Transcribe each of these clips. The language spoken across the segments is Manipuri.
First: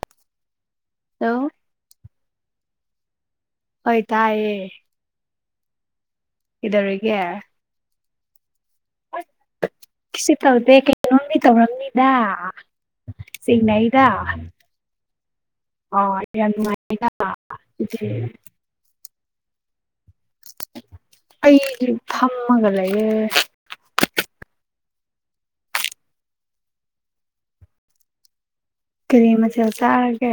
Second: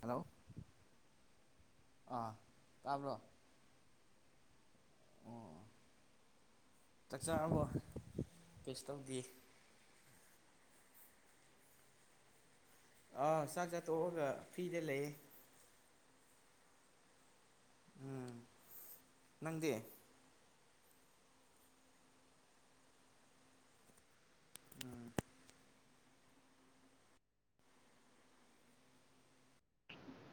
ꯍꯂꯣ ꯍꯜꯂꯣ ꯑꯥ ꯇꯥꯕ꯭ꯔꯣ ꯍꯣꯏ ꯇꯌꯦ ꯀꯩꯗꯧꯔꯤꯒꯦ ꯆꯥꯛꯆꯥꯥꯕꯣ ꯀꯩꯁꯨ ꯇꯧꯗꯦ ꯀꯁꯨ ꯇꯧꯗꯦ ꯀꯩꯅꯣꯗꯤ ꯇꯧꯔꯝꯅꯤꯗ ꯑꯥ ꯆꯥꯛ ꯆꯥ ꯆꯤꯡꯅꯩꯗ ꯇꯣꯛꯑꯒ ꯐꯤꯗ ꯂꯩꯌꯦ ꯍ ꯌꯥꯝ ꯅꯨꯉꯥꯏꯅ ꯑꯗꯨꯗꯤ ꯅꯪꯗꯦ ꯑꯩꯁ ꯐꯝꯃꯒ ꯂꯩꯌꯦ ꯎꯝ ꯀꯔꯤ ꯃꯆꯦꯜ ꯆꯥꯔꯒꯦ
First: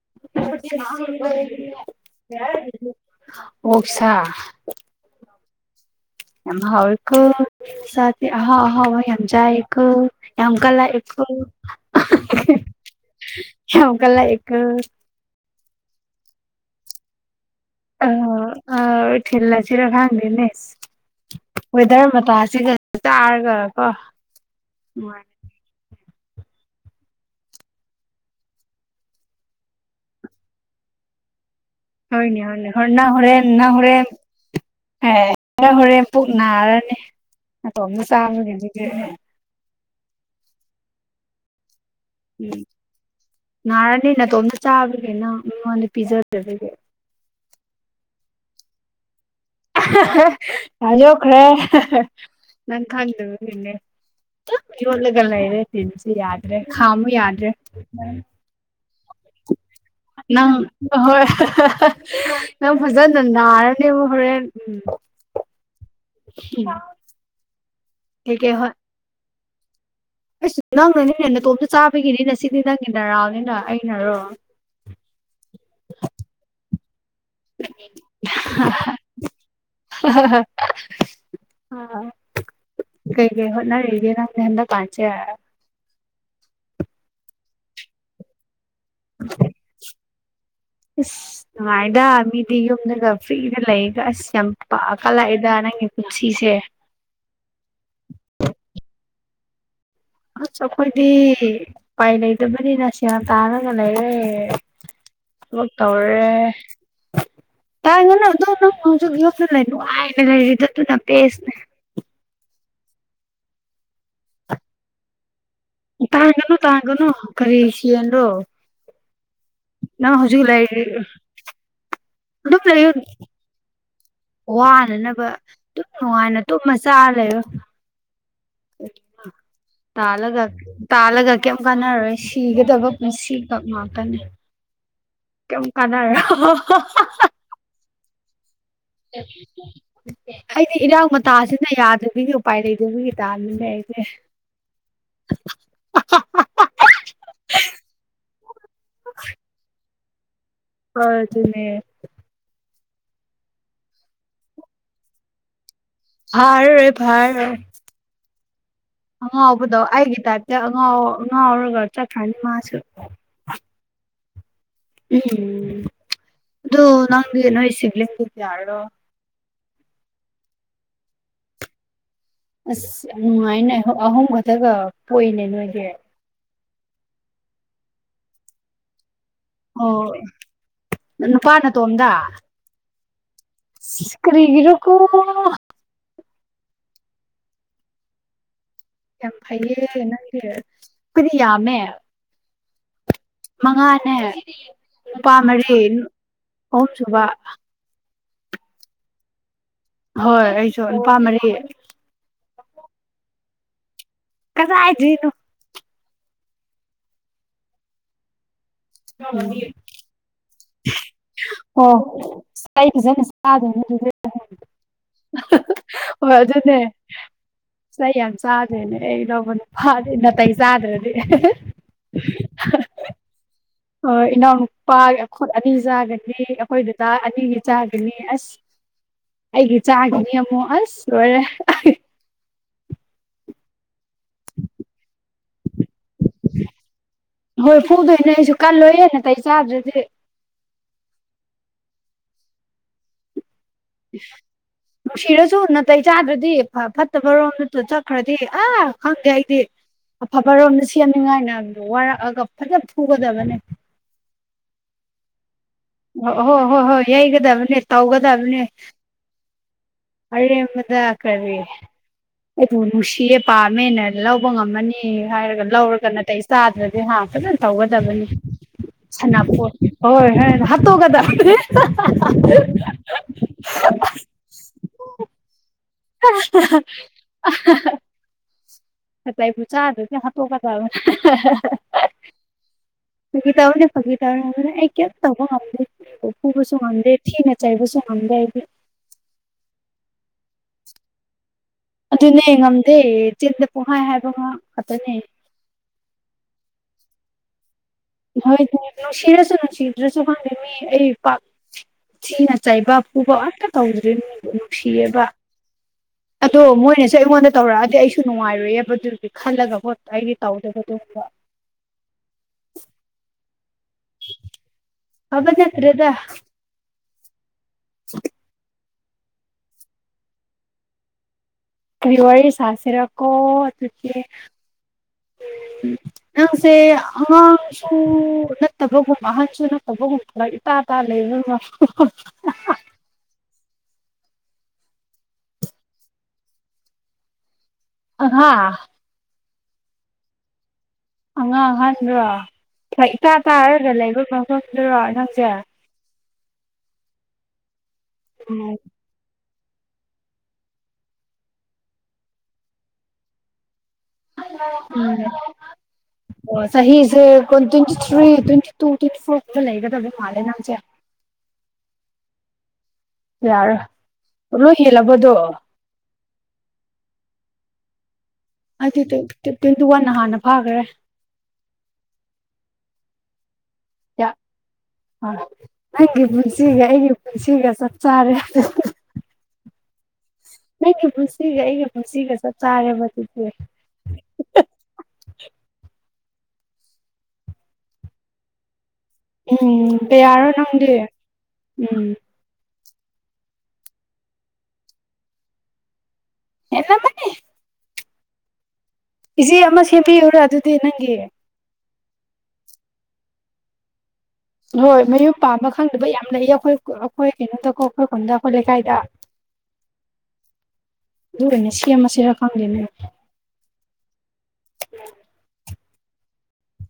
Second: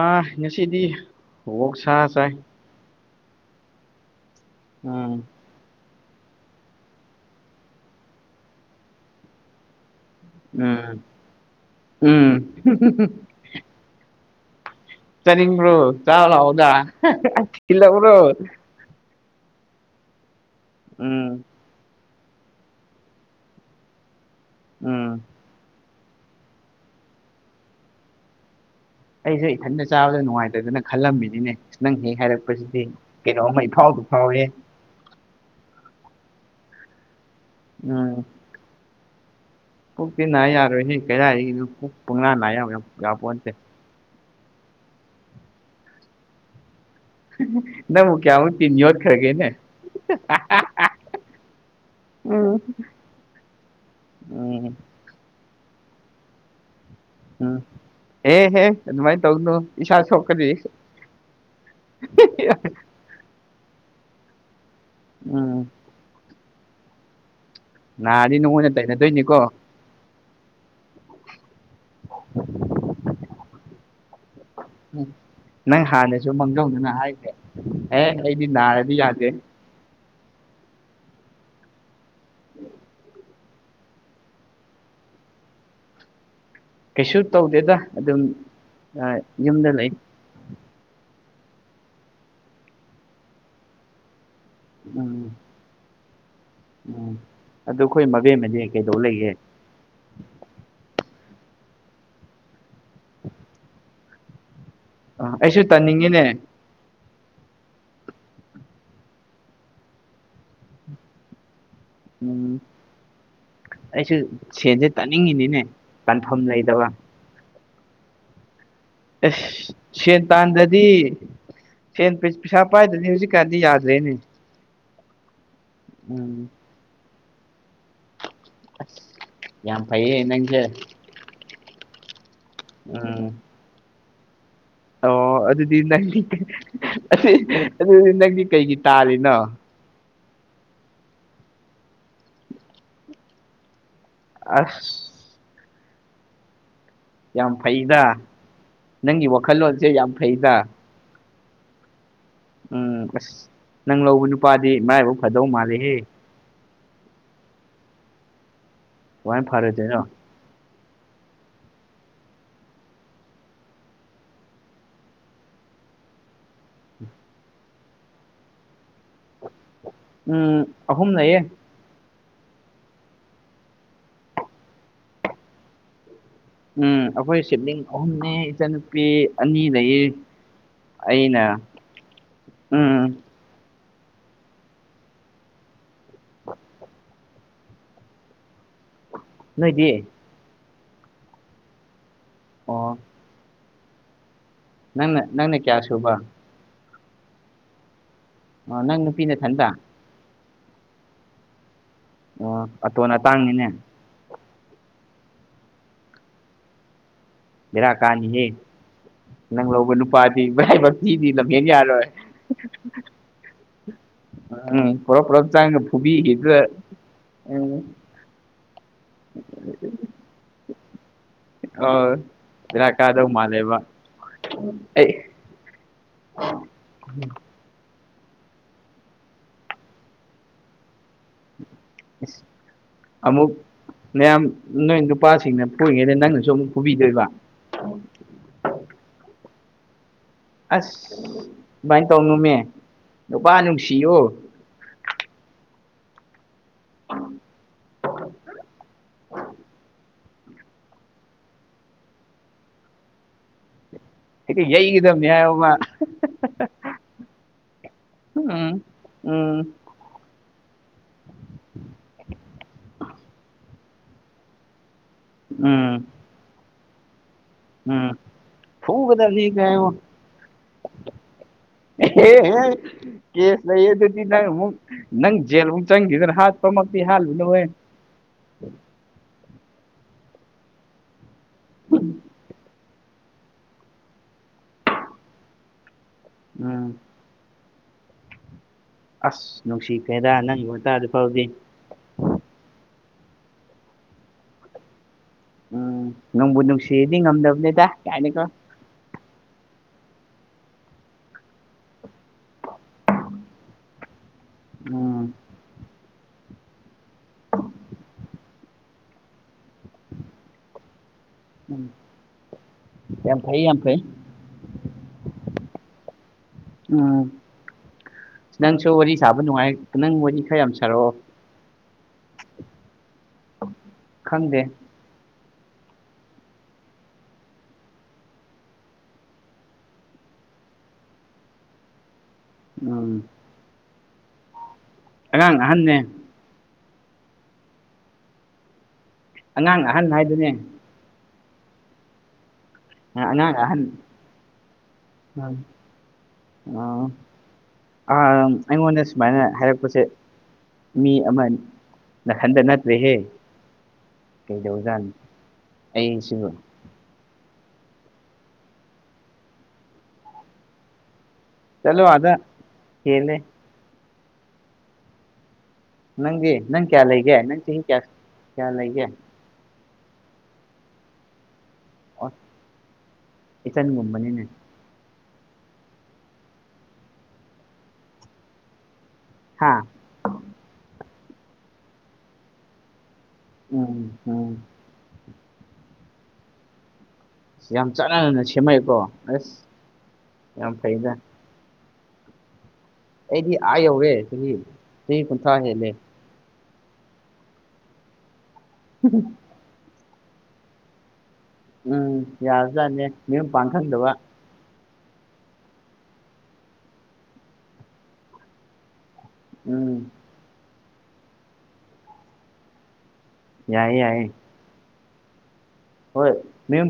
ꯑꯥ ꯉꯁꯤꯗꯤ ꯑꯣꯛꯁꯥ ꯆꯥꯏ ꯑꯣꯛꯁꯥ ꯎꯝ ꯌꯥꯝ ꯍꯥꯎ ꯁꯥ ꯍꯥꯎ ꯍꯥꯎ ꯌꯥꯝꯖꯦ ꯍ ꯑꯃꯝꯀꯂ ꯎꯝ ꯑꯦ ꯍ ꯎꯝ ꯑꯃꯝꯀꯂ ꯑꯦ ꯇꯔꯤ꯭ꯔꯣ ꯆꯥꯎ ꯍꯥꯎꯗ ꯑ ꯑ ꯊꯤꯜ ꯑꯁꯤꯔ ꯍꯪꯗꯦꯅꯦꯁ ꯎꯝ ꯋꯦꯗꯔ ꯃꯇꯁꯤꯒ ꯇꯥꯔꯒꯔ ꯀꯣ ꯎꯝ ꯑꯩꯁꯨ ꯏꯊꯟꯇ ꯆꯥꯕꯗ ꯅꯨꯡꯉꯥꯏꯇꯗꯅ ꯈꯜꯂꯝꯃꯤꯅꯤꯅꯦ ꯅꯪ ꯍꯦꯛ ꯍꯣꯏꯅꯦ ꯍꯣꯏꯅꯦ ꯍꯥꯏꯔꯛꯄꯁꯤꯗꯤ ꯍꯣꯔ ꯅꯪ ꯍꯣꯔꯦꯟ ꯀꯩꯅꯣꯝꯃ ꯏꯐꯥꯎꯗ ꯐꯥꯎꯔꯦ ꯍꯔꯦ ꯍꯣꯔꯦꯟ ꯄꯨꯛ ꯅꯥꯔꯅꯤ ꯑꯇꯣꯝ ꯆꯥꯃ ꯄꯨꯣꯛꯛꯇ ꯅꯥ ꯌꯥꯔꯣꯏꯍꯦ ꯀꯩꯗꯥꯔꯤ ꯄꯨꯡꯅꯥ ꯅꯥꯏ ꯎꯝ ꯄꯣꯁꯦ ꯅꯥꯔꯅꯤ ꯅꯇꯣꯝ ꯆꯥꯕꯒꯦꯅ ꯃꯤꯉꯣꯟꯗ ꯄꯤꯖꯗꯒꯦ ꯅ ꯃꯨꯛ ꯀ ꯑꯃꯛ ꯊꯤ ꯌꯣꯠ ꯈꯔꯒꯦꯅꯦ ꯌꯣꯠꯈ꯭ꯔꯦ ꯎꯝ ꯅꯪ ꯀꯟ ꯏꯅꯦ ꯎꯝ ꯌꯣꯠꯂꯒ ꯂꯩꯔꯦ ꯇꯤꯟ ꯌꯥꯗ꯭ꯔꯦ ꯈꯥꯃꯨ ꯌꯥꯗ꯭ꯔꯦ ꯎꯝ ꯑꯦꯍꯦ ꯑꯗꯨꯃꯥꯏꯅ ꯇꯧꯅꯨ ꯏꯁꯥ ꯁꯣꯛꯀꯅꯤ ꯅꯪ ꯑꯥ ꯍꯣꯏ ꯅꯪ ꯐꯖꯅ ꯅꯥꯔꯅꯦꯕ ꯍꯣꯔꯦꯟ ꯎꯝ ꯎꯝ [unintelligible] ꯅꯥꯔꯗꯤ ꯅꯉꯣꯟꯗ ꯇꯩꯅꯗꯣꯏꯅꯤꯀꯣ ꯑꯩꯁ ꯅꯪꯅꯅꯤꯅꯦ ꯅꯇꯣꯝꯗ ꯆꯥꯕꯒꯤꯅꯤꯅꯦ ꯁꯤꯗꯤ ꯅꯪꯒꯤ ꯅꯔꯥꯟꯅꯤꯅ ꯑꯩꯅꯔꯣ ꯅꯪ ꯍꯥꯟꯅꯁꯨ ꯃꯥꯡꯖꯧꯅꯅ ꯍꯥꯏꯗꯦ ꯑꯦ ꯑꯩꯗꯤ ꯅꯥꯔꯗꯤ ꯌꯥꯗꯦ [unintelligible] ꯀꯔꯤ ꯀꯔꯤ ꯍꯣꯠꯅꯔꯤꯒꯦ ꯅꯪꯗꯤ ꯍꯟꯗꯛꯀꯥꯟꯁꯦ ꯀꯩꯁꯨ ꯇꯧꯗꯦꯗ ꯑꯗꯨꯝ ꯌꯨꯝꯗ ꯂꯩ ꯑꯁ ꯅꯨꯡꯉꯥꯏꯗ ꯃꯤꯗꯤ ꯌꯨꯝꯗꯒ ꯐ꯭ꯔꯤꯗ ꯂꯩꯒ ꯑꯁ ꯌꯥꯝ ꯄꯥꯛ ꯎꯝ ꯀꯥꯂꯛꯏꯗ ꯅꯪꯒꯤ ꯄꯨꯟꯁꯤꯁꯦ ꯎꯝ ꯑꯗꯨ ꯑꯩꯈꯣꯏ ꯃꯕꯦꯝꯃꯗꯤ ꯀꯩꯗꯧ ꯂꯩꯒꯦ ꯑꯁ ꯑꯩꯈꯣꯏꯗꯤ ꯎꯄꯥꯏ ꯂꯩꯇꯕꯅꯤꯅ ꯁꯦꯜ ꯇꯥꯔꯒ ꯂꯩꯔꯦ ꯑꯥ ꯑꯩꯁꯨ ꯂꯣꯛ ꯇꯥꯅꯤꯡꯉꯤꯅꯦ ꯇꯧꯔꯦ ꯇꯥꯟꯒꯅꯨ ꯗꯣ ꯅꯪ ꯍꯧꯖꯤꯛ ꯌꯨꯝꯗ ꯂꯩ ꯅꯨꯉꯥꯏꯅ ꯂꯩꯔꯤꯗꯣ ꯑꯗꯨꯅ ꯕꯦꯁꯠ ꯅꯤ ꯎꯝ ꯑꯩꯁꯨ ꯁꯦꯟꯖꯦ ꯇꯥꯅꯤꯡꯉꯤꯅꯤꯅꯦ ꯇꯥꯟꯐꯝ ꯇꯥꯡꯒꯅꯨ ꯂꯩꯇꯕ ꯇꯥꯡꯒꯅꯨ ꯀꯔꯤꯁꯤꯟ꯭ꯔꯣ ꯑꯦꯁ ꯁꯦꯟ ꯇꯥꯟꯗ꯭ꯔꯗꯤ ꯁꯦꯟ ꯄꯩꯁꯥ ꯑꯗꯨꯝ ꯂꯩꯌꯨ ꯄꯥꯏꯗꯗꯤ ꯍꯧꯖꯤꯛꯀꯥꯟ ꯗꯤ ꯌꯥꯗ꯭ꯔꯦꯅꯦ ꯋꯥꯅꯅꯕ ꯑꯗꯨꯨꯝ ꯅꯨꯡꯉꯥꯏꯅ ꯎꯝ ꯇꯨꯝ ꯃꯆꯥꯔ ꯂꯩꯔꯣ ꯑꯁ ꯌꯥꯝ ꯐꯩꯌꯦ ꯇꯥꯂꯒ ꯅꯪꯁꯦ ꯇꯥꯂꯒ ꯀꯩꯝ ꯀꯥꯟꯅꯔꯔꯣꯏ ꯁꯤꯒꯗꯕ ꯎꯝ ꯄꯨꯟꯁꯤꯈꯛ ꯉꯥꯛꯇꯅꯤ ꯑꯣ ꯑꯗꯨꯗꯤ ꯅꯪꯗꯤ ꯑꯗꯨꯗꯤ ꯅꯪꯗꯤ ꯀꯩꯒꯤ ꯇꯥꯜꯂꯤꯅꯣ ꯑꯩꯗꯤ ꯏꯔꯥꯡ ꯃꯇꯥꯁꯤꯅ ꯌꯥꯗꯕꯒꯤ ꯎꯄꯥꯏ ꯂꯩꯗꯕꯒꯤ ꯇꯥꯂꯤꯅꯦ ꯑꯩꯁꯦ ꯑꯁ [unintelligible] ꯌꯥꯝ ꯐꯩꯗ ꯅꯪꯒꯤ ꯋꯥꯈꯜꯂꯣꯟꯁꯦ ꯌꯥꯝ ꯐꯩꯗ ꯍꯣꯏ ꯑꯗꯨꯅꯦ ꯎꯝ ꯑꯁ ꯅꯪ ꯂꯧꯕ ꯅꯨꯄꯥꯗꯤ ꯃꯔꯥꯏꯕꯛ ꯐꯗꯧ ꯃꯥꯜꯂꯤꯍꯦ ꯐꯔꯔꯣꯏ ꯐꯔꯔꯣꯏ ꯀꯃꯥꯏꯅ ꯑꯉꯥꯎꯕꯗꯣ ꯐꯔꯣꯏꯗꯣꯏꯅꯣ ꯑꯩꯒꯤ ꯇꯥꯏꯞ [unintelligible] ꯑꯉꯥꯎ ꯉꯥꯎꯔꯒ ꯆꯠꯈꯔꯥꯅꯤ ꯃꯥꯁꯨ ꯎꯝ ꯑꯗꫭ ꯅꯪꯗꯤ ꯅꯣꯏ ꯁꯤꯕꯤꯂꯤꯡꯗꯣ ꯀꯌꯥꯔꯣ ꯎꯝ ꯑꯍꯨꯝ ꯂꯩꯌꯦ ꯑꯁ ꯌꯥꯝ ꯅꯨꯡꯉꯥꯏꯅꯦ ꯑꯍꯨꯝ ꯈꯛꯇꯒ ꯄꯣꯛꯏꯅꯦ ꯅꯣꯏꯗꯤ ꯎꯝ ꯑꯩꯈꯣꯏ ꯁꯤꯞꯂꯤꯡ ꯑꯍꯨꯝꯅꯦ ꯏꯆꯟ ꯅꯨꯄꯤ ꯑꯅꯤ ꯑꯣ ꯂꯩ ꯑꯩꯅ ꯅꯨꯄꯥ ꯎꯝ ꯏꯁ ꯀꯔꯤꯒꯔꯥ ꯀꯣ ꯌꯥꯝ ꯐꯩꯌꯦ ꯅꯣꯏꯗꯤ ꯅꯪꯗꯤ ꯑꯩꯈꯣꯏꯗꯤ ꯌꯥꯝꯃꯦ ꯑꯣ ꯃꯉꯥꯅꯦ ꯅꯪꯅ ꯅꯨꯨꯄꯥ ꯅꯪꯅ ꯃꯔꯤ ꯀꯌꯥ ꯁꯨꯕ ꯑꯍꯨꯝꯁꯨꯨꯕ ꯑꯣ ꯅꯪ ꯅꯨꯄꯤ ꯅꯊꯟꯇꯥ ꯍꯣꯏ ꯑꯩꯁꯨ ꯅꯨꯄꯥ ꯃꯔꯤ ꯑꯣ ꯑꯇꯣꯟ ꯑꯇꯥꯡꯅꯤꯅꯦ ꯀꯗꯥꯏꯗꯩꯅꯣ ꯕꯦꯔꯥ ꯀꯥꯅꯤ ꯍꯦ [unintelligible] [unintelligible] ꯏꯕꯥꯏ ꯉꯁꯤꯗꯤ ꯂꯝ ꯍꯦꯟ ꯌꯔꯣꯏ ꯑꯣ ꯑꯩ ꯐꯖꯅ ꯆꯥꯗꯣꯏꯅꯦ ꯑꯗꯨꯗꯤ ꯎꯝ ꯄꯨꯔꯞ ꯄꯨꯔꯞ ꯆꯥꯡꯅ ꯐꯨꯕꯤꯒꯤꯗ [inaudible] ꯆꯩꯌꯥꯝ ꯆꯗꯩꯅꯦ ꯑꯩ ꯂꯧꯕ ꯅꯨꯄꯥꯗꯤ ꯅꯇꯩ ꯆꯗ꯭ꯔꯗꯤ ꯕꯦꯕꯥ ꯀꯥꯗꯧ ꯃꯥꯟꯂꯦꯕꯥ ꯏꯅꯥꯎꯅꯨꯄꯥ ꯑꯩꯈꯣꯢ ꯑꯅꯤ ꯆꯥꯒꯅꯤ ꯑꯩꯈꯣꯏ ꯗꯗꯥ ꯑꯅꯤꯒꯤ ꯆꯥꯒꯅꯤ ꯑꯁ ꯑꯩꯒꯤ ꯆꯥꯒꯤꯅꯦ ꯑꯃꯨꯛ ꯑꯁ ꯂꯣꯏꯔꯦ ꯢꯁ ꯑꯃꯨꯛ ꯅꯌꯥꯝ ꯅꯣꯏ ꯅꯨꯄꯥꯁꯤꯡꯅ ꯄꯨꯔꯤꯉꯩꯗ ꯅꯪꯅꯁꯨ ꯑꯃꯨꯛ ꯐꯨꯕꯤꯗꯣꯏꯕ ꯍꯣꯏ ꯐꯨꯗꯣꯏꯅꯦ ꯑꯩꯁꯨ ꯀꯜꯂꯣꯏꯌꯦ ꯅꯇꯩ ꯆꯥꯗ꯭ꯔꯗꯤ ꯑꯁ ꯗꯨꯃꯥꯏꯅ ꯇꯧꯅꯣꯃꯦ ꯅꯨꯄꯥ ꯅꯨꯡꯁꯤꯌꫭ ꯅꯨꯡꯁꯤꯔꯁꯨ ꯅꯥꯇꯩ ꯆꯥꯗ꯭ꯔꯗꯤ ꯐꯠꯇꯕ ꯔꯣꯝꯗ ꯆꯠꯈ꯭ꯔꯗꯤ ꯑꯥ ꯈꯪꯗꯦ ꯑꯩꯗꯤ ꯑꯐꯕꯔꯣꯝꯗ ꯁꯦꯝꯅꯤꯡꯉꯥꯏꯅꯗꯣ ꯋꯥꯔꯛꯑꯒ ꯐꯖ ꯐꯨꯒꯗꯕꯥꯅꯦ ꯍꯦꯛꯇ ꯌꯩꯒꯗꯅꯦ ꯍꯥꯢꯌꯣꯕ ꯑꯣ ꯍꯣ ꯍꯣꯏ ꯍꯣꯏ ꯌꯩꯒꯗꯕꯅꯦ ꯇꯧꯒꯗꯕꯅꯦ ꯎꯝ ꯎꯝ ꯑꯔꯦꯝꯕꯗ ꯀꯔꯤ ꯑꯩꯕꯨ ꯅꯨꯡꯁꯤꯌꯦ ꯄꯥꯝꯃꯦꯅ ꯂꯧꯕ ꯉꯝꯃꯅꯤ ꯑꯦ ꯍꯥꯏꯔꯒ ꯎꯝ ꯂꯧꯔꯒ ꯅꯥꯇꯩ ꯆꯥꯗ꯭ꯔꯗꯤ ꯍ ꯐꯖꯅ ꯎꯝ ꯇꯧꯒꯗꯕꯅꯤ ꯐꯨꯒꯗꯕꯅꯤ ꯁꯅꯥꯄꯣꯠ ꯀꯥꯏꯌꯣ ꯍꯣꯏ ꯍꯣꯏ ꯇꯣ ꯀꯗꯥꯅꯤ ꯀꯦꯁ ꯂꯩꯌꯦ ꯑꯗꯨꯗꯤ ꯅꯪ ꯑꯃꯨꯛ ꯅꯪ ꯖꯦꯜꯃꯨꯛ ꯆꯪꯈꯤꯗꯅ ꯍꯥꯠꯄꯃꯛꯇꯤ ꯍꯥꯠꯂꯨꯅꯦꯍꯦ ꯅꯇꯩꯕꯨ ꯆ꯭ꯗꯔꯤ ꯍꯥꯠꯇꯣꯛꯀꯗꯕ ꯎꯝ ꯐꯒꯤ ꯇꯧꯕꯅꯦ ꯐꯒꯤ ꯇꯧꯕꯅꯦ ꯑꯩ ꯀꯌꯤꯝ ꯇꯧꯕ ꯉꯝꯗꯦ ꯃꯤꯕꯨ ꯐꯨꯕꯁꯨ ꯎꯝ ꯉꯝꯗꯦ ꯊꯤꯅ ꯆꯩꯕꯁꯨ ꯉꯝꯗꯦ ꯑꯩꯗꯤ ꯑꯁ ꯅꯨꯡꯁꯤ ꯈꯔꯦꯗꯥ ꯅꯪꯒꯤ ꯋꯥꯇꯥꯗꯨ ꯐꯥꯎꯗꯤ ꯑꯗꯨꯅꯦ ꯉꯝꯗꯦ ꯆꯤꯟꯗ ꯄꯩꯛꯍꯥꯏ ꯍꯥꯏꯕ ꯉꯥꯛ ꯈꯥꯛꯇꯅꯦ ꯎꯝ ꯅꯪꯕꯨ ꯅꯨꯡꯁꯤꯗꯤ ꯉꯝꯗꯕꯅꯦꯗ ꯀꯥꯏꯅꯀꯣ ꯍꯣꯏ ꯅꯨꯡꯁꯤꯔꯁꯨ ꯅꯨꯡꯁꯤꯗꯔꯁꯨ ꯈꯪꯗꯦ ꯃꯤꯑꯩ ꯄꯥꯛ ꯊꯤꯅ ꯆꯩꯥꯕ ꯄꯨꯕ ꯑꯝꯇ ꯇꯧꯗ꯭ꯔꯤꯅ ꯅꯨꯡꯁꯤꯌꯦꯕ ꯎꯝ ꯑꯗꯣ ꯃꯣꯏꯅꯁꯨ ꯑꯩꯉꯣꯟꯗ ꯇꯧꯔꯛꯑꯗꯤ ꯑꯩꯁꯨ ꯅꯨꯡꯉꯥꯏꯑꯦꯕ ꯑꯗꯨꯗꯤ ꯈꯜꯂꯒ ꯄꯣꯠꯇ ꯑꯩꯗꯤ ꯇꯧꯗꯕ ꯑꯗꯨꯒꯨꯝꯕ ꯎꯝ ꯌꯥꯝ ꯐꯩ ꯌꯥꯝ ꯐꯩ ꯐꯕꯅ ꯐꯔꯦꯗꯥ ꯎꯝ ꯅꯪꯁꯨ ꯋꯥꯔꯤ ꯁꯥꯕ ꯅꯨꯡꯉꯥꯏ ꯅꯪ ꯋꯥꯔꯤ ꯈꯔ ꯌꯥꯝ ꯁꯥꯔꯛꯑꯣ ꯀꯔꯤ ꯋꯥꯔꯤ ꯁꯁꯤꯔ ꯀꯣ ꯑꯗꯨꯗꯤ [inaudible] ꯅꯡꯁꯦ ꯑꯉꯥꯡ ꯁꯨ ꯅꯠꯇꯕꯒꯨꯝ ꯑꯍꯟꯁꯨ ꯅꯠꯇꯕꯒꯨꯝ ꯐꯕꯛ ꯏꯇꯥꯇꯥ ꯂꯩꯔ ꯎꯝ ꯑꯉꯥꯡ ꯑꯍꯥꯟꯕꯅꯦ ꯍꯥꯥ ꯑꯉꯥꯡ ꯑꯍꯟ ꯍꯥꯏꯗꯨꯅꯦ ꯑꯉꯥꯡ ꯑꯍꯟ ꯔꯣ ꯐꯔꯛ ꯏꯇꯥ ꯑꯉꯥꯡ ꯑꯍꯟ ꯇꯥꯔꯒ ꯂꯩ ꯅꯪꯖꯦ ꯑꯝ ꯑꯝ ꯎꯝ ꯑꯩꯉꯣꯜꯗꯁꯨ ꯁꯨꯃꯥꯏꯅ ꯍꯥꯏꯔꯛꯄꯁꯦ ꯃꯤ ꯑꯃꯅ ꯅꯊꯟꯇ ꯅꯠꯇ꯭ꯔꯦꯍꯦ ꯀꯩꯗꯧꯖꯥꯠꯅꯣ ꯑꯩ ꯁꯤꯕꯨ ꯎꯝ ꯆꯍꯤꯁꯦ ꯀꯣ twenty three twenty two twenty four ꯈꯛꯇ ꯂꯩꯒꯗꯕ ꯃꯥꯜꯂꯦ ꯅꯪꯁꯦ ꯆꯠꯂꯣ ꯑꯗ ꯍꯦꯂꯦ ꯌꯥꯔꯣ ꯂꯣꯏ ꯍꯦꯜꯂꯕꯗꯣ ꯅꯪꯗꯤ ꯅꯪ ꯀꯌꯥꯂꯩꯒ ꯅꯪ ꯆꯍꯤ ꯀꯌꯥ ꯀꯌꯥ ꯂꯩꯒꯦ ꯍꯥꯏꯗꯤ ꯇ꯭ꯋꯦꯟꯇꯤ ꯋꯥꯟꯅ ꯍꯥꯟꯅ ꯐꯥꯈ꯭ꯔꯦ ꯑꯣꯢ ꯏꯆꯟ ꯒꯨꯝꯕꯅꯤꯅꯦ ꯍ ꯅꯪꯒꯤ ꯄꯨꯟꯁꯤꯒ ꯑꯩꯒꯤ ꯄꯨꯟꯁꯤꯒ ꯆꯞ ꯆꯥꯔꯦ ꯍꯥꯥ ꯅꯪꯒꯤ ꯄꯨꯟꯁꯤꯒ ꯑꯩꯒ ꯄꯨꯟꯁꯤꯒ ꯆꯞ ꯆꯥꯔꯦꯕ ꯑꯗꯨꯗꯤ ꯎꯝ ꯎꯝ ꯌꯥꯝ ꯆꯥꯟꯅꯅꯅ ꯁꯦꯝꯃꯛꯑꯦꯀꯣ ꯑꯁ ꯎꯝ ꯀꯌꯥꯔꯣ ꯌꯥꯝ ꯅꯪꯗꯤ ꯐꯩꯗ ꯎꯝ ꯑꯩꯗꯤ ꯑꯥ ꯌꯧꯔꯦ ꯆꯥꯍꯤ ꯀꯨꯟꯊꯔꯥ ꯍꯦꯜꯂꯦ ꯍꯦꯜꯂꯝꯃꯥꯅꯤ ꯎꯝ ꯀꯦꯖꯤ ꯑꯃꯥ ꯁꯦꯝꯕꯤꯌꯨꯔꯥ ꯑꯗꯨꯗꯤ ꯅꯪꯒꯤ ꯎꯝ ꯌꯥꯔꯖꯠꯅꯦ ꯃꯌꯨꯝ ꯄꯥꯟꯕ ꯈꯪꯗꯕ ꯍꯣꯏ ꯃꯌꯨꯝ ꯄꯥꯝꯕ ꯈꯪꯗꯕ ꯌꯥꯝ ꯂꯩꯏ ꯑꯩꯈꯣꯏ ꯑꯩꯈꯣꯏ ꯀꯩꯅꯣꯗꯀꯣ ꯑꯩꯈꯣꯏ ꯈꯨꯟꯗ ꯑꯩꯈꯣꯏ ꯂꯩꯀꯥꯏꯗ ꯎꯝ ꯑꯗꯨ ꯑꯣꯏꯅ ꯁꯦꯝꯃꯁꯤꯔꯥ ꯈꯪꯗꯦꯅꯦ ꯌꯥꯏ ꯌꯥꯏ ꯎꯝ [inaudible] ꯍꯣꯏ ꯃꯌꯨꯝ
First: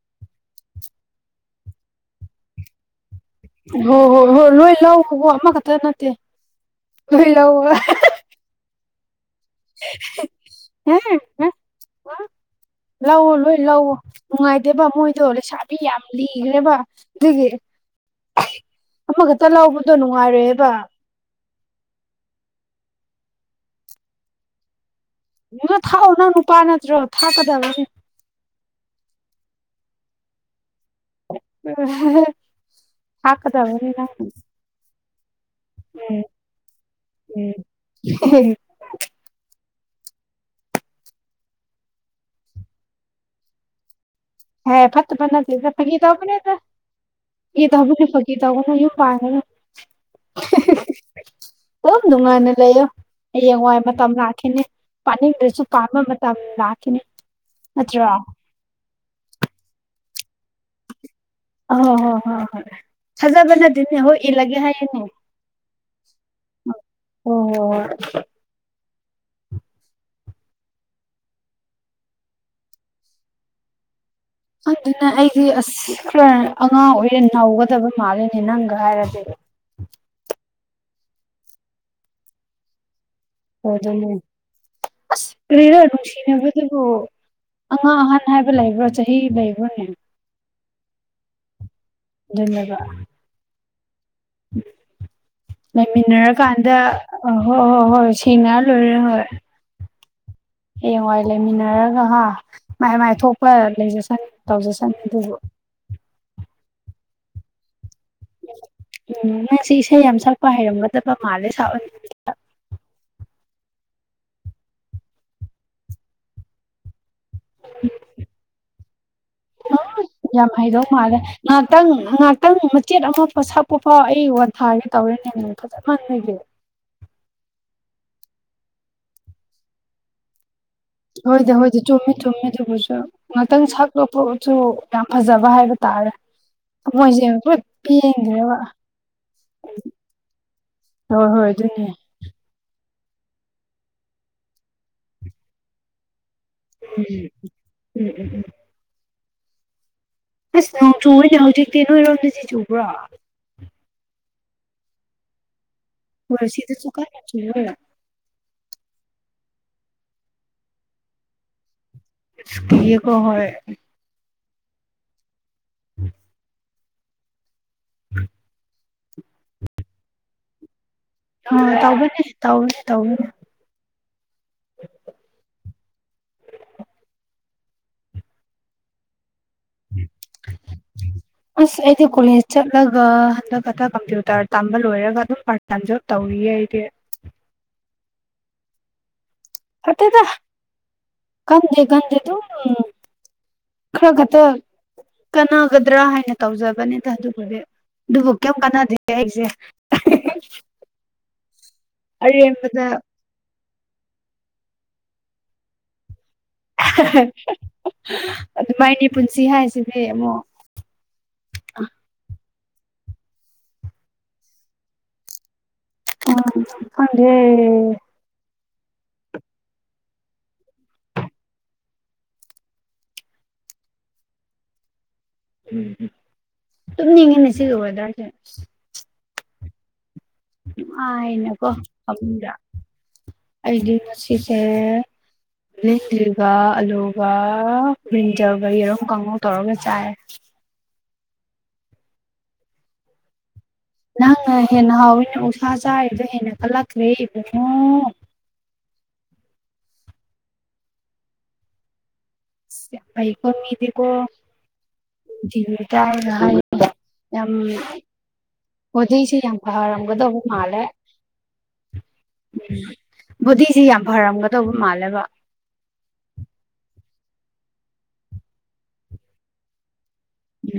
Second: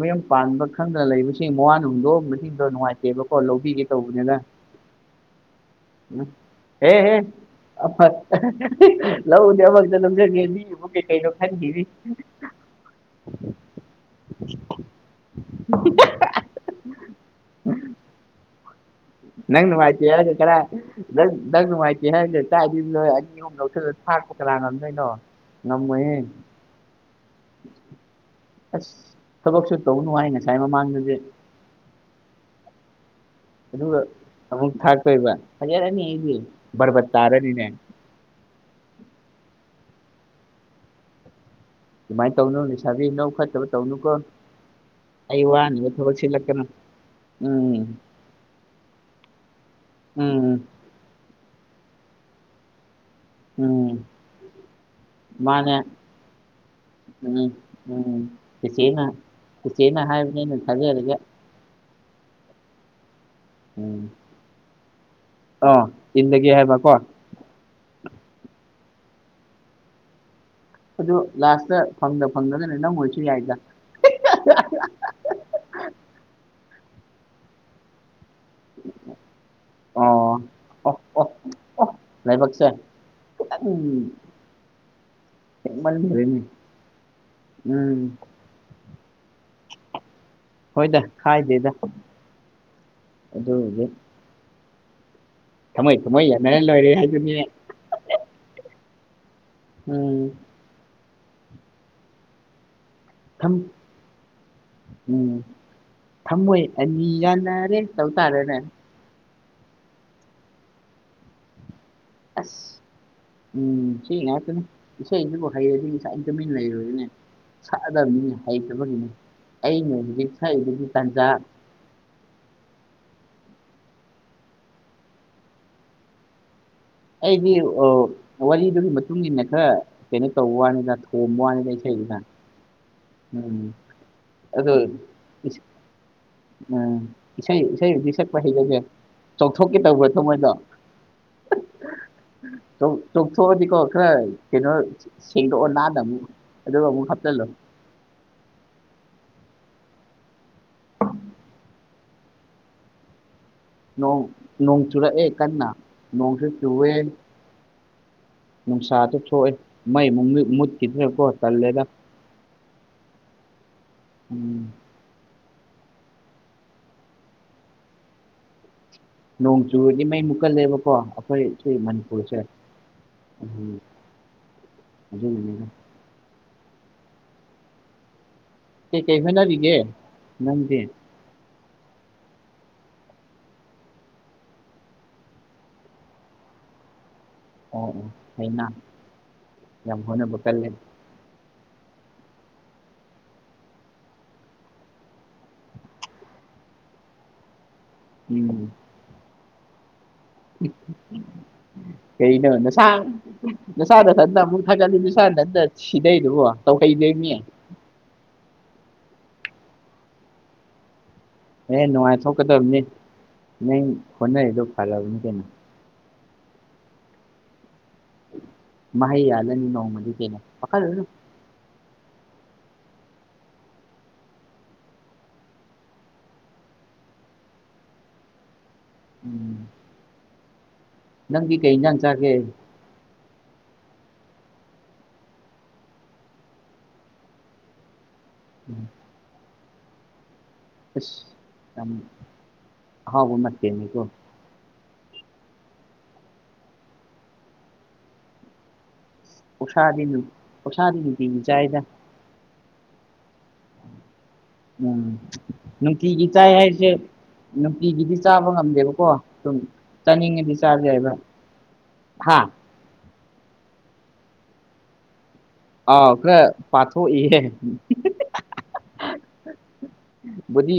ꯃꯌꯨꯝ ꯄꯥꯟꯕ ꯈꯪꯗꯅ ꯂꯩꯕꯁꯤꯡ ꯃꯥꯋꯥꯅ ꯍꯨꯜꯗꯣꯛꯑꯕꯁꯤꯡꯗꯣ ꯅꯨꯡꯉꯥꯏꯇꯦ ꯍꯣ ꯍꯣ ꯍꯣ ꯂꯣꯏꯅ ꯂꯥꯎꯔꯣ ꯑꯃꯥ ꯅꯥꯠ ꯎ ꯍꯦ ꯍꯦ ꯂꯧꯕꯗꯤ ꯑꯃꯈꯛꯇ ꯂꯧꯖꯥꯒꯦ ꯃꯤꯕꯨ ꯀꯩ ꯀꯩꯅꯣ ꯈꯟꯈꯤꯅꯤ ꯂꯧꯑꯣ ꯂꯣꯏ ꯂꯧꯑꯣ ꯅꯨꯡꯉꯥꯏꯗꯦꯕ ꯃꯣꯏꯗꯣ ꯂꯩꯁꯥꯕꯤ ꯌꯥꯝ ꯂꯤꯈ꯭ꯔꯦꯕ ꯗꯒꯤ ꯅꯪ ꯅꯨꯡꯉꯥꯏꯇꯦ ꯍꯥꯏꯒꯦ ꯈꯔ ꯅꯨꯡꯉꯥꯏꯔꯣꯏꯕ ꯅꯪ ꯅꯪ ꯅꯨꯡꯉꯥꯏꯇꯦ ꯍꯥꯏꯔꯤꯁꯦ ꯆꯥꯛꯗꯤ ꯅꯣꯏ ꯑꯅꯤ ꯑꯍꯨꯝ ꯂꯧꯁꯤꯜꯂ ꯊꯥꯛꯄ ꯀꯅꯥ ꯉꯝꯗꯣꯏꯅꯣ ꯌꯗ ꯊꯥꯛꯎ ꯉꯝꯃꯣꯏꯍꯦ ꯅꯪ ꯅꯨꯄꯥ ꯅꯠꯇ꯭ꯔꯣ ꯊꯥꯛꯀꯗꯕꯅꯤ ꯑꯁ ꯊꯕꯛꯁꯨ ꯇꯧꯕ ꯅꯨꯡꯉꯥꯏ ꯉꯁꯥꯏ ꯃꯃꯥꯡꯗꯗꯤ ꯎ ꯍꯥ ꯍꯥ ꯊꯥꯛꯀꯗꯕꯅꯤ ꯑꯗꯨꯒ ꯅꯪ ꯑꯃꯨꯛ ꯊꯥꯛꯇꯣꯏꯕ ꯐꯖꯔꯅꯤ ꯎꯝ ꯑꯩꯗ ꯕꯥꯔꯕꯥꯠ ꯇꯥꯔꯅꯤꯅꯦ [inaudible] ꯑꯗꯨꯃꯥꯏꯅ ꯇꯧꯅꯨ ꯂꯩꯁꯥꯕꯤ ꯅꯕꯨꯛ ꯐꯥꯠꯇꯕ ꯇꯧꯅꯨꯀꯣ ꯍꯦ ꯐꯥꯠꯇꯕ ꯑꯩ ꯅꯠꯇꯦꯗ ꯋꯥꯅꯕ ꯐꯥꯒꯤ ꯊꯕꯛ ꯇꯕꯅꯦꯗ ꯁꯤꯜꯂꯛꯀꯅꯨ ꯑꯦ ꯎꯝ ꯇꯥꯕꯁꯦꯄꯒꯤꯦ ꯇꯥꯒꯅꯁꯨ ꯄꯥꯏꯔꯅ ꯎꯝ [unintelligible] ꯑꯣ ꯅꯨꯡꯉꯥꯏꯅ ꯂꯩꯌꯣ ꯍꯌꯦꯡꯋꯥꯏ ꯎꯝ ꯃꯇꯝ ꯂꯥꯛꯈꯤꯅꯤ ꯄꯥꯅꯤꯡꯗꯁꯨ ꯃꯥꯅꯦ ꯄꯥꯟꯕ ꯃꯇꯝ ꯂꯥꯛꯈꯤꯅꯤ ꯎꯝ ꯅꯠꯇ꯭ꯔꯣ ꯎꯝ ꯆꯦꯆꯦꯅ ꯆꯦꯆꯦꯅ ꯍꯥꯏꯕꯅꯤꯅ ꯊꯥꯖꯔꯒꯦ ꯑꯣ ꯍꯣ ꯍꯣ ꯍꯣꯏ ꯊꯥꯖꯕ ꯅꯠꯇꯦꯅꯦ ꯎꯝ ꯍꯣꯏ ꯏꯂꯒꯦ ꯍꯥꯏꯌꯨꯅꯦ ꯑꯣ ꯏꯜꯂꯒꯦ ꯍꯥꯏꯕꯀꯣ ꯍꯣꯏ ꯍꯣꯏ ꯍꯣꯏ ꯑꯗꯨ ꯂꯥꯁꯇ ꯐꯪꯗ ꯐꯪꯗꯒꯅ ꯅꯪ ꯑꯣꯏꯔꯁꯨ ꯌꯥꯏꯗ ꯑꯗꯨꯅ ꯑꯩꯗꯤ ꯑꯁ ꯈꯔ ꯑꯉꯥꯡ ꯑꯣꯏꯔꯦ ꯅꯧꯒꯗꯕ ꯃꯥꯜꯂꯤꯅꯦ ꯅꯪꯒ ꯍꯥꯏꯔꯗꯤ ꯑꯣ ꯑꯣ ꯑꯣ ꯑꯣ ꯂꯥꯏꯕꯥꯛꯁꯦ ꯐꯗꯣꯏꯅꯦ ꯑꯗꯨ ꯑꯁ ꯀꯔꯤꯔꯥ ꯊꯦꯡꯃꯟꯈ꯭ꯔꯦꯅꯦ ꯅꯨꯡꯁꯤꯅꯕꯗꯨꯕꯨ ꯑꯉꯥꯡ ꯎꯝ ꯑꯍꯥꯟ ꯍꯥꯏꯕ ꯂꯩꯥꯏꯕ꯭ꯔꯣ ꯆꯥꯍꯤ ꯂꯩꯕ꯭ꯔꯅꯦ ꯍꯣꯏꯗ ꯈꯥꯏꯗꯦꯗ ꯑꯗꯨꯅꯦꯕ ꯑꯗꯨꯕꯨꯗꯤ ꯊꯃꯣꯏ ꯊꯃꯣꯏ ꯌꯥꯅꯔ ꯂꯩꯃꯤꯟꯅꯔꯀꯥꯟꯗ ꯂꯣꯏꯔꯦ ꯍꯥꯏꯗꯨꯅꯤꯅꯦ ꯍꯣꯏ ꯑꯣ ꯍꯣ ꯍꯣꯏ ꯁꯤꯅꯥ ꯂꯣꯏꯔꯦ ꯍꯣꯏ ꯎꯝ ꯍꯌꯦꯡꯋꯥꯏ ꯂꯩꯃꯤꯟꯅꯔꯒ ꯍꯥ ꯃꯥꯏ ꯃꯥꯏ ꯊꯣꯛꯄ ꯊꯝ ꯂꯩꯖꯁꯅꯤ ꯇꯧꯖꯁꯅꯤ ꯑꯗꯨꯕꯨ ꯎꯝ ꯊꯝꯃꯣꯏ ꯑꯅꯤ ꯌꯥꯅꯔꯦ ꯇꯧ ꯇꯥꯔꯦꯅꯦ ꯎꯝ ꯅꯪꯁꯦ ꯏꯁꯩ ꯌꯥꯝ ꯁꯛꯄ ꯍꯩꯔꯝꯒꯗꯕ ꯃꯥꯜꯂꯦ ꯁꯛꯑꯣ ꯑꯁ ꯎꯝ ꯏꯁꯩ ꯉꯥꯛꯇ ꯏꯁꯩꯩꯅꯕꯣꯈꯩꯔꯁꯃꯤꯟ ꯂꯩꯔꯨꯔꯁꯤꯅꯦ ꯁꯛꯑꯗꯕꯅꯤ ꯍꯩꯇꯕꯒꯤꯅꯦ ꯑꯩꯅ ꯍꯧꯖꯤꯛ ꯌꯥꯝ ꯍꯩꯗꯧ ꯁꯛꯏꯕꯒꯤ ꯃꯥꯜꯂꯦ ꯇꯥꯟꯖꯥ ꯉꯥꯛꯇꯪ ꯉꯥꯏꯍꯥꯛꯇꯪ ꯃꯆꯦꯠ ꯑꯃ ꯁꯛꯄ ꯐꯥꯎ ꯑꯩ ꯋꯥꯊꯥꯒꯦ ꯇꯧꯔꯦꯅꯦ ꯐꯖ ꯃꯒ ꯑꯩꯗꯤ ꯋꯥꯔꯤꯗꯨꯒꯤ ꯃꯇꯨꯡ ꯏ ꯃꯇꯨꯡꯏꯟꯅ ꯈꯔ ꯀꯩꯅꯣ ꯇꯧꯕ ꯋꯥꯅꯤꯖ ꯍꯣꯏꯗꯤ ꯍꯣꯏꯗꯤ ꯆꯨꯝꯃꯤ ꯆꯨꯝꯃꯤ ꯑꯗꯨꯕꯨꯁꯨ ꯉꯥꯛꯇꯪ ꯎꯝ ꯁꯛ ꯂꯣꯛꯄꯁꯨ ꯑꯗꯣ ꯌꯥꯝ ꯐꯖꯕ ꯍꯥꯏꯕ ꯇꯥꯔ ꯎꯝ ꯏꯁꯩ ꯏꯁꯩꯗꯤ ꯁꯛꯄ ꯍꯩꯒꯁꯦ ꯆꯣꯡꯊꯣꯛꯀꯦ ꯇꯧꯕ ꯊꯣ ꯃꯣꯏꯗꯣ ꯍ ꯍꯣꯏ ꯑꯗꯨ ꯑꯗꯨꯅꯦ ꯇ ꯊꯣꯛꯗꯤ ꯀꯣ ꯈꯔꯩꯅꯣ ꯁꯦꯡꯗ ꯅꯝ ꯎꯝ ꯎꯝ ꯎꯝ ꯎꯝ ꯑꯁ ꯅꯣꯡ ꯆꯨꯨꯔꯅꯦ ꯍꯧꯖꯤꯛꯇꯤ ꯅꯣꯏꯔꯣꯝꯗ ꯆ ꯆꯨꯕ꯭ꯔꯣ ꯅꯣꯡ ꯅꯣꯡꯣꯡ ꯆꯨꯔꯛ ꯑꯦ ꯀꯅꯥ ꯅꯣꯡꯣꯡꯁꯨ ꯍꯣꯏ ꯁꯤꯗꯁꯨ ꯆꯨꯋꯦ ꯀꯟꯅ ꯆꯨꯋꯦ ꯅꯨꯡꯁꯥꯗ ꯊꯣꯛꯑꯦ ꯃꯩ ꯃꯨꯠꯈꯤꯗ꯭ꯔꯦꯀꯣ ꯇꯜꯂꯗ ꯏꯁ ꯀꯤꯌꯦꯀꯣ ꯍ ꯎꯝ ꯎꯝ ꯎꯝ ꯅꯣꯡ ꯆꯨꯗꯤ ꯃꯩ ꯨꯀꯜꯂꯦꯕꯀꯣ ꯑ ꯇꯧꯕ ꯇꯧꯏ ꯇꯧꯋ ꯑꯗꯨ ꯃꯒ ꯀꯩ ꯀꯩ ꯍꯥꯏꯅꯔꯤꯒꯦ ꯅꯪꯒꯤꯦ ꯑꯁ ꯑꯩꯗꯤ ꯀꯣꯂꯦꯖ ꯆꯠꯂꯒ ꯍꯟꯗꯛ ꯍꯛꯇ ꯀꯝꯄ꯭ꯌꯨꯇꯔ ꯇꯝꯕ ꯂꯣꯏꯔꯒ ꯑꯗꯨꯝ ꯇꯥꯟꯖꯕ ꯇꯧꯔꯤꯌꯦ ꯑꯩꯗꯤ ꯑꯣ ꯑꯣ ꯍꯥꯏꯅ ꯐꯇꯩꯗ ꯀꯟꯗꯦ ꯀꯟꯗꯦ ꯇ ꯎ ꯈꯔ ꯈꯛꯇ ꯀꯥꯟꯅꯒꯗ꯭ꯔꯥ ꯍꯥꯏꯅ ꯇꯧꯖꯕꯅꯤꯗ ꯑꯗꯨꯕꯨꯗꯤ ꯑꯗꯨꯕꯨ ꯀꯩꯝ ꯎꯝ ꯀꯥꯟꯅꯗꯦ ꯑꯩꯁꯦ ꯀꯩꯩꯅ [unintelligible] ꯑꯔꯦꯝꯕꯗ ꯅꯁꯥ ꯅꯊꯟꯗ ꯑꯃꯨꯛ ꯊꯥꯒꯠꯂꯤ ꯁꯥ ꯅꯊꯟꯇ ꯁꯤꯗꯩꯗꯨꯕꯣ ꯇꯧꯍꯩꯗꯣꯏꯅꯤ ꯑꯗꯨꯃꯥꯏꯅꯤ ꯄꯨꯟꯁꯤ ꯍꯥꯏꯁꯤꯗꯤ ꯑꯃꯨꯛ ꯑꯦ ꯅꯨꯡꯉꯥꯏꯊꯣꯛꯀꯗꯕꯅꯤ ꯅꯪ ꯍꯣꯠꯅꯔꯤꯗꯣ ꯐꯕꯅꯤ ꯀꯩꯅꯣ ꯎꯝ ꯈꯪꯗꯦ ꯃꯍꯩ ꯌꯥꯜꯂꯅꯤ ꯅꯣꯡꯃꯗꯤ ꯀꯩꯅꯣ ꯄꯥꯈꯜꯗꯅꯣ ꯎꯝ ꯇꯨꯝꯅꯤꯡꯉꯦꯅꯦ ꯁꯤꯒꯕꯗꯥꯏꯁꯦ ꯎꯝ ꯑ ꯅꯪꯗꯤ ꯑꯩꯅꯀꯣ ꯀꯩ ꯏꯟꯖꯥꯡ ꯆꯥꯒꯦ ꯑꯩꯗꯤꯁꯤꯁꯦ ꯂꯤꯂꯤꯒ ꯑꯂꯨꯒ ꯕ꯭ꯔꯤꯟꯖꯔꯒ ꯌꯦꯔꯨꯝ ꯀꯥꯡꯉꯧ ꯇꯧꯔꯒ ꯆꯥꯏ ꯑꯁ ꯌꯥꯝ ꯎ ꯅꯠꯇꯦꯅꯤꯀꯣ ꯅꯪꯅ ꯍꯦꯟꯅ ꯍꯥꯎꯋꯤꯅ ꯎꯁꯥ ꯆꯥꯏꯕꯗꯣ ꯍꯦꯟꯅ ꯀꯜꯂꯛꯈ꯭ꯔꯦ ꯏꯕꯉꯣ ꯎꯁꯥꯗꯤꯅ ꯎꯁꯥꯗꯤꯅꯗꯤꯖꯥꯏꯗ ꯑꯩꯥꯏꯀꯣ ꯃꯤꯗꯤꯀꯣ ꯎꯝ ꯅꯨꯡꯇꯤꯒꯤ ꯅꯪ ꯏ ꯆꯥꯏꯒ ꯆꯥꯏ ꯍꯥꯏ ꯍꯥꯏꯦ ꯌꯥꯝ ꯅꯨꯅꯨꯡꯄꯤꯒꯤꯗꯤ ꯆꯥꯕ ꯉꯝꯗꯦꯕꯀꯣ ꯕꯣꯗꯤꯁꯦ ꯁꯨꯝ ꯌꯥꯝ ꯆꯥꯅꯤꯡꯉꯗꯤ ꯆꯥꯖꯩ ꯍꯥꯏꯕ ꯎꯝ ꯕꯕꯨꯗꯤꯁꯤ ꯌꯥꯝ ꯐꯔꯝꯒꯗꯧꯕ ꯃꯥꯜꯂꯦꯕ ꯑꯥꯎ ꯈꯔ ꯄꯊꯣꯛ ꯏꯍꯦ ꯕꯣꯗꯤ